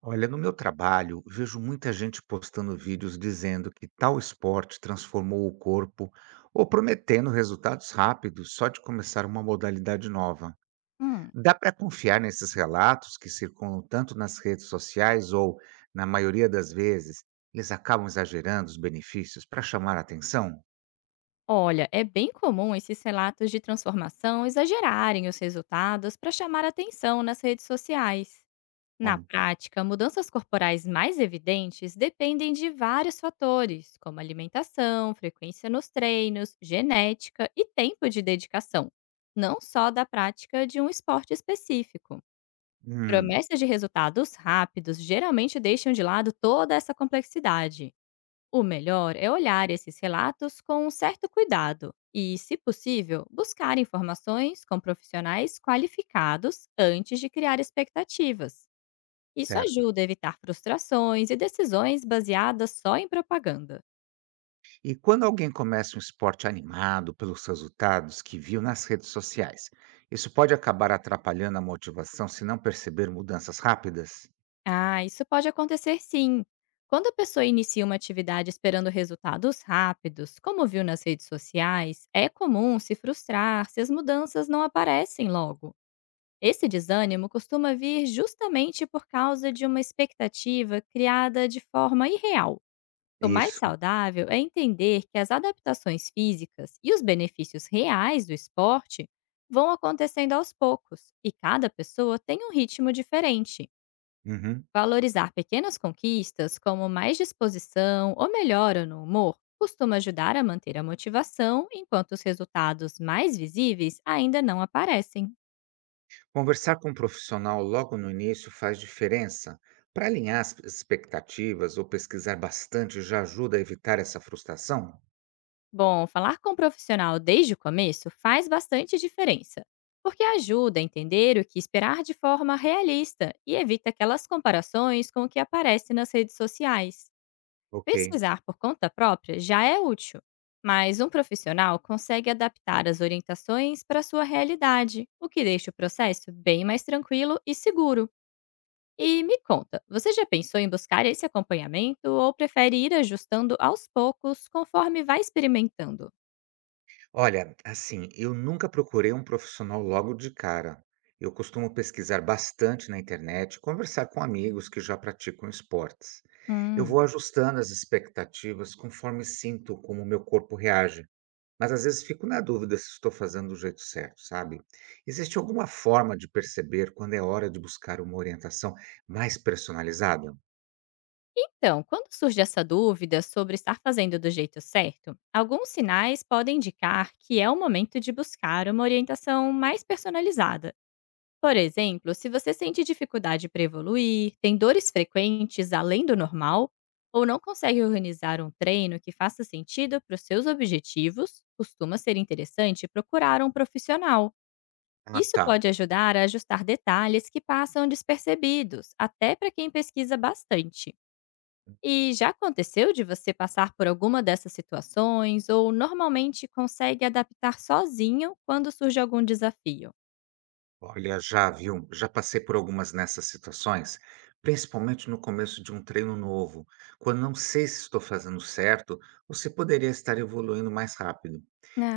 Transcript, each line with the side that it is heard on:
right: Olha, no meu trabalho, vejo muita gente postando vídeos dizendo que tal esporte transformou o corpo ou prometendo resultados rápidos só de começar uma modalidade nova.
left: Hum,
right: Dá para confiar nesses relatos que circulam tanto nas redes sociais ou, na maioria das vezes, eles acabam exagerando os benefícios para chamar a atenção?
left: olha, é bem comum esses relatos de transformação exagerarem os resultados para chamar atenção nas redes sociais. Na
right: Hum,
left: prática, mudanças corporais mais evidentes dependem de vários fatores, como alimentação, frequência nos treinos, genética e tempo de dedicação, não só da prática de um esporte específico.
right: hum,
left: Promessas de resultados rápidos geralmente deixam de lado toda essa complexidade. O melhor é olhar esses relatos com um certo cuidado e, se possível, buscar informações com profissionais qualificados antes de criar expectativas. Isso
right: certo.
left: ajuda a evitar frustrações e decisões baseadas só em propaganda.
right: E quando alguém começa um esporte animado pelos resultados que viu nas redes sociais, isso pode acabar atrapalhando a motivação se não perceber mudanças rápidas?
left: Ah, isso pode acontecer sim. Quando a pessoa inicia uma atividade esperando resultados rápidos, como viu nas redes sociais, é comum se frustrar se as mudanças não aparecem logo. Esse desânimo costuma vir justamente por causa de uma expectativa criada de forma irreal. O mais
right: Isso.
left: saudável é entender que as adaptações físicas e os benefícios reais do esporte vão acontecendo aos poucos e cada pessoa tem um ritmo diferente.
right: Uhum.
left: Valorizar pequenas conquistas, como mais disposição ou melhora no humor, costuma ajudar a manter a motivação enquanto os resultados mais visíveis ainda não aparecem.
right: Conversar com um profissional logo no início faz diferença. Para alinhar as expectativas ou pesquisar bastante já ajuda a evitar essa frustração?
left: Bom, falar com um profissional desde o começo faz bastante diferença, porque ajuda a entender o que esperar de forma realista e evita aquelas comparações com o que aparece nas redes sociais.
right: Ok.
left: Pesquisar por conta própria já é útil, mas um profissional consegue adaptar as orientações para a sua realidade, o que deixa o processo bem mais tranquilo e seguro. E me conta, você já pensou em buscar esse acompanhamento ou prefere ir ajustando aos poucos conforme vai experimentando?
right: Olha, assim, eu nunca procurei um profissional logo de cara. Eu costumo pesquisar bastante na internet, e conversar com amigos que já praticam esportes. Eu
left: Hum.
right: vou ajustando as expectativas conforme sinto como o meu corpo reage, mas às vezes fico na dúvida se estou fazendo do jeito certo, sabe? Existe alguma forma de perceber quando é hora de buscar uma orientação mais personalizada?
left: Então, quando surge essa dúvida sobre estar fazendo do jeito certo, alguns sinais podem indicar que é o momento de buscar uma orientação mais personalizada. Por exemplo, se você sente dificuldade para evoluir, tem dores frequentes além do normal, ou não consegue organizar um treino que faça sentido para os seus objetivos, costuma ser interessante procurar um profissional.
right: Ah,
left: Isso
right: tá.
left: pode ajudar a ajustar detalhes que passam despercebidos, até para quem pesquisa bastante. E já aconteceu de você passar por alguma dessas situações ou normalmente consegue adaptar sozinho quando surge algum desafio?
right: Olha, já viu, já passei por algumas nessas situações, principalmente no começo de um treino novo, quando não sei se estou fazendo certo ou se poderia estar evoluindo mais rápido.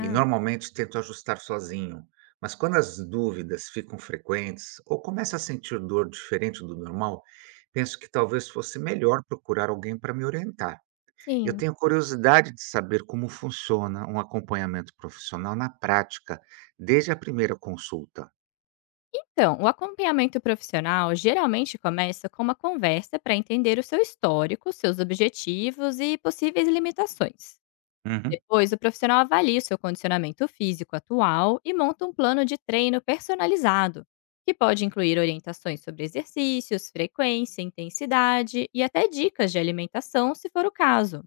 right: E normalmente tento ajustar sozinho, mas quando as dúvidas ficam frequentes ou começo a sentir dor diferente do normal, penso que talvez fosse melhor procurar alguém para me orientar. Eu
left: sim.
right: tenho curiosidade de saber como funciona um acompanhamento profissional na prática, desde a primeira consulta.
left: Então, o acompanhamento profissional geralmente começa com uma conversa para entender o seu histórico, seus objetivos e possíveis limitações.
right: Uhum.
left: Depois, o profissional avalia o seu condicionamento físico atual e monta um plano de treino personalizado, que pode incluir orientações sobre exercícios, frequência, intensidade e até dicas de alimentação, se for o caso.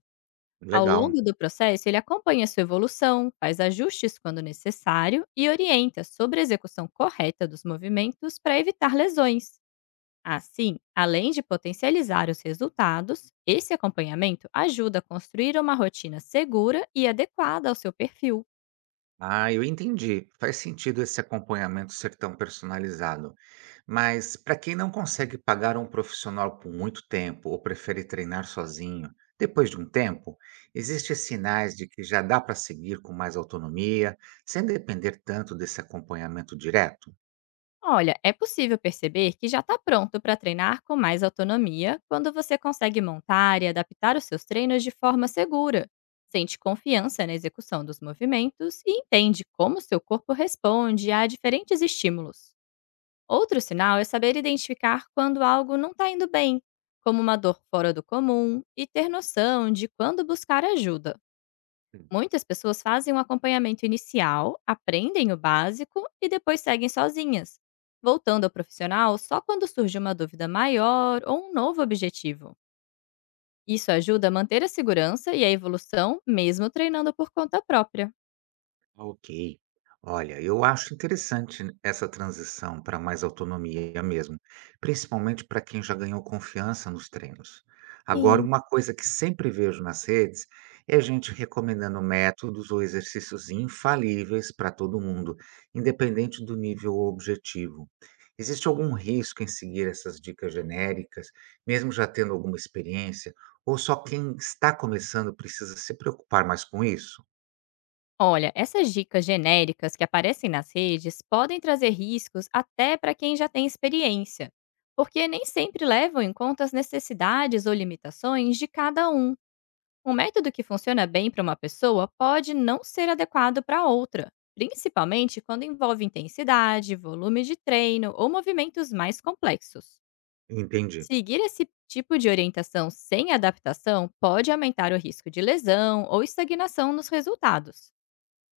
left: Ao
right: Legal.
left: longo do processo, ele acompanha sua evolução, faz ajustes quando necessário e orienta sobre a execução correta dos movimentos para evitar lesões. Assim, além de potencializar os resultados, esse acompanhamento ajuda a construir uma rotina segura e adequada ao seu perfil.
right: Ah, eu entendi. Faz sentido esse acompanhamento ser tão personalizado. Mas para quem não consegue pagar um profissional por muito tempo ou prefere treinar sozinho, depois de um tempo, existem sinais de que já dá para seguir com mais autonomia, sem depender tanto desse acompanhamento direto?
left: Olha, é possível perceber que já está pronto para treinar com mais autonomia quando você consegue montar e adaptar os seus treinos de forma segura, sente confiança na execução dos movimentos e entende como seu corpo responde a diferentes estímulos. Outro sinal é saber identificar quando algo não está indo bem, como uma dor fora do comum, e ter noção de quando buscar ajuda. Muitas pessoas fazem um acompanhamento inicial, aprendem o básico e depois seguem sozinhas, voltando ao profissional só quando surge uma dúvida maior ou um novo objetivo. Isso ajuda a manter a segurança e a evolução, mesmo treinando por conta própria.
right: Ok. Olha, eu acho interessante essa transição para mais autonomia mesmo, principalmente para quem já ganhou confiança nos treinos. Agora,
left: Sim.
right: uma coisa que sempre vejo nas redes é gente recomendando métodos ou exercícios infalíveis para todo mundo, independente do nível ou objetivo. Existe algum risco em seguir essas dicas genéricas, mesmo já tendo alguma experiência, ou só quem está começando precisa se preocupar mais com isso?
left: Olha, essas dicas genéricas que aparecem nas redes podem trazer riscos até para quem já tem experiência, porque nem sempre levam em conta as necessidades ou limitações de cada um. Um método que funciona bem para uma pessoa pode não ser adequado para outra, principalmente quando envolve intensidade, volume de treino ou movimentos mais complexos.
right: Entendi.
left: Seguir esse tipo de orientação sem adaptação pode aumentar o risco de lesão ou estagnação nos resultados.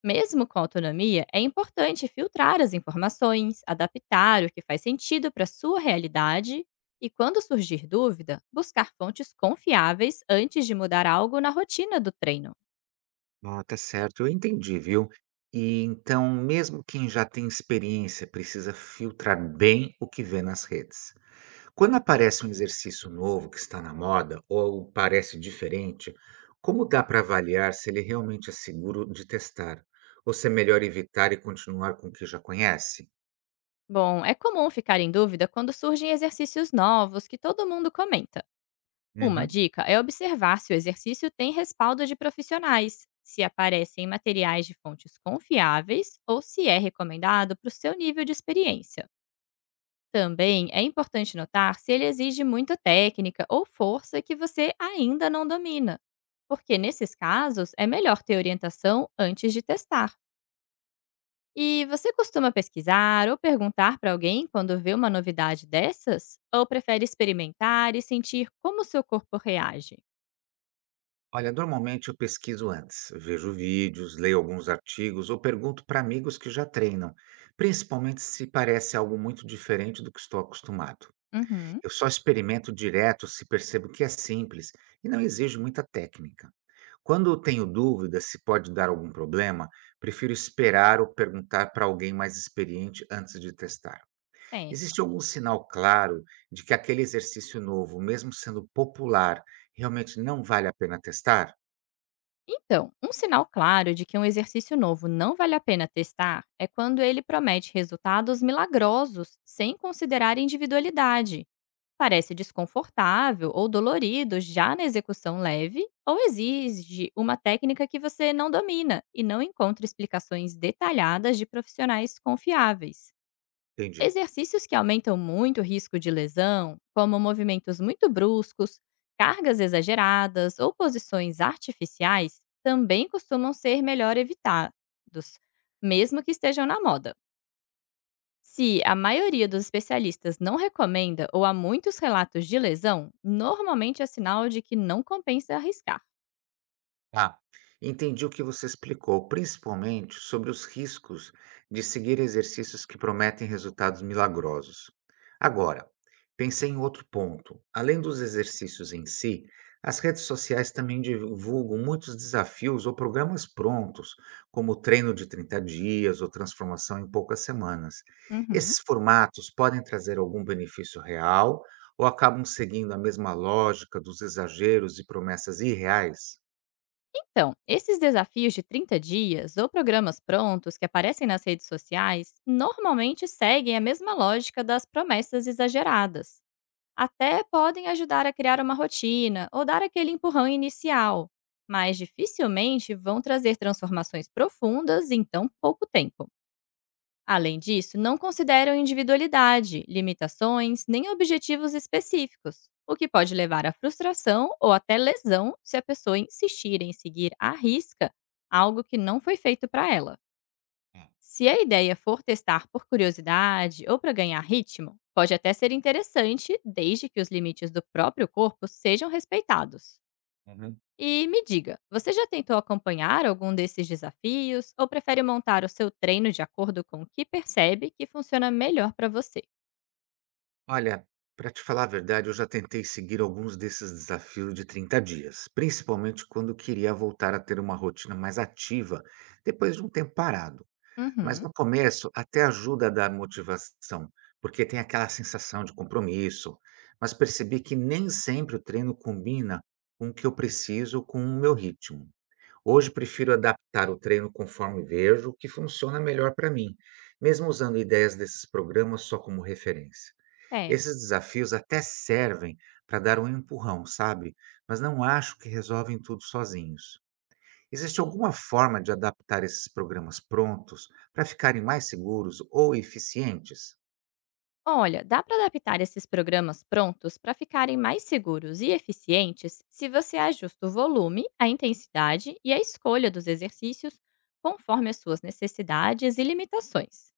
left: Mesmo com autonomia, é importante filtrar as informações, adaptar o que faz sentido para sua realidade e, quando surgir dúvida, buscar fontes confiáveis antes de mudar algo na rotina do treino.
right: Ah, tá certo, eu entendi, viu. E então, mesmo quem já tem experiência precisa filtrar bem o que vê nas redes. Quando aparece um exercício novo que está na moda ou parece diferente, como dá para avaliar se ele realmente é seguro de testar? Ou se é melhor evitar e continuar com o que já conhece?
left: Bom, é comum ficar em dúvida quando surgem exercícios novos que todo mundo comenta. Uma
right: Uhum.
left: dica é observar se o exercício tem respaldo de profissionais, se aparecem materiais de fontes confiáveis ou se é recomendado para o seu nível de experiência. Também é importante notar se ele exige muita técnica ou força que você ainda não domina, porque nesses casos é melhor ter orientação antes de testar. E você costuma pesquisar ou perguntar para alguém quando vê uma novidade dessas? Ou prefere experimentar e sentir como seu corpo reage?
right: Olha, normalmente eu pesquiso antes, vejo vídeos, leio alguns artigos ou pergunto para amigos que já treinam, principalmente se parece algo muito diferente do que estou acostumado.
left: Uhum,
right: Eu só experimento direto se percebo que é simples e não exige muita técnica. Quando eu tenho dúvida se pode dar algum problema, prefiro esperar ou perguntar para alguém mais experiente antes de testar.
left: certo.
right: Existe algum sinal claro de que aquele exercício novo, mesmo sendo popular, realmente não vale a pena testar?
left: Então, um sinal claro de que um exercício novo não vale a pena testar é quando ele promete resultados milagrosos sem considerar individualidade parece desconfortável ou dolorido já na execução leve, ou exige uma técnica que você não domina e não encontra explicações detalhadas de profissionais confiáveis.
right: Entendi.
left: Exercícios que aumentam muito o risco de lesão, como movimentos muito bruscos, cargas exageradas ou posições artificiais, também costumam ser melhor evitados, mesmo que estejam na moda. Se a maioria dos especialistas não recomenda ou há muitos relatos de lesão, normalmente é sinal de que não compensa arriscar.
right: Tá. Entendi o que você explicou, principalmente sobre os riscos de seguir exercícios que prometem resultados milagrosos. Agora, pensei em outro ponto. Além dos exercícios em si, as redes sociais também divulgam muitos desafios ou programas prontos, como o treino de 30 dias ou transformação em poucas semanas.
left: Uhum.
right: Esses formatos podem trazer algum benefício real ou acabam seguindo a mesma lógica dos exageros e promessas irreais?
left: Então, esses desafios de 30 dias ou programas prontos que aparecem nas redes sociais normalmente seguem a mesma lógica das promessas exageradas. Até podem ajudar a criar uma rotina ou dar aquele empurrão inicial, mas dificilmente vão trazer transformações profundas em tão pouco tempo. Além disso, não consideram individualidade, limitações nem objetivos específicos, o que pode levar à frustração ou até lesão se a pessoa insistir em seguir à risca algo que não foi feito para ela. Se a ideia for testar por curiosidade ou para ganhar ritmo, pode até ser interessante, desde que os limites do próprio corpo sejam respeitados.
right: Uhum.
left: E me diga, você já tentou acompanhar algum desses desafios ou prefere montar o seu treino de acordo com o que percebe que funciona melhor para você?
right: Olha, para te falar a verdade, eu já tentei seguir alguns desses desafios de 30 dias, principalmente quando queria voltar a ter uma rotina mais ativa depois de um tempo parado. Mas
left: Uhum,
right: no começo até ajuda a dar motivação, porque tem aquela sensação de compromisso. Mas percebi que nem sempre o treino combina com o que eu preciso, com o meu ritmo. Hoje prefiro adaptar o treino conforme vejo o que funciona melhor para mim, mesmo usando ideias desses programas só como referência. Esses
left: certo.
right: desafios até servem para dar um empurrão, sabe? Mas não acho que resolvem tudo sozinhos. Existe alguma forma de adaptar esses programas prontos para ficarem mais seguros ou eficientes?
left: Olha, dá para adaptar esses programas prontos para ficarem mais seguros e eficientes se você ajusta o volume, a intensidade e a escolha dos exercícios conforme as suas necessidades e limitações.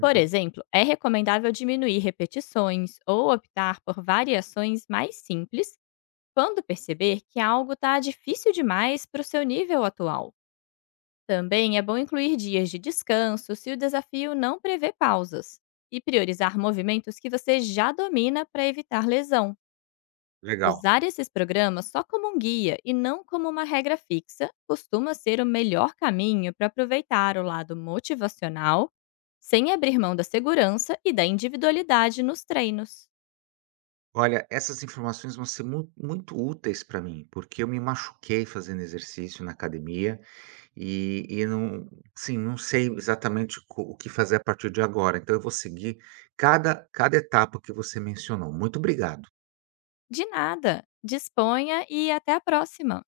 left: Por exemplo, é recomendável diminuir repetições ou optar por variações mais simples quando perceber que algo está difícil demais para o seu nível atual. Também é bom incluir dias de descanso se o desafio não prevê pausas e priorizar movimentos que você já domina para evitar lesão.
right: legal.
left: Usar esses programas só como um guia e não como uma regra fixa costuma ser o melhor caminho para aproveitar o lado motivacional sem abrir mão da segurança e da individualidade nos treinos.
right: Olha, essas informações vão ser muito úteis para mim, porque eu me machuquei fazendo exercício na academia e não sei exatamente o que fazer a partir de agora. Então, eu vou seguir cada etapa que você mencionou. Muito obrigado.
left: De nada! Disponha e até a próxima!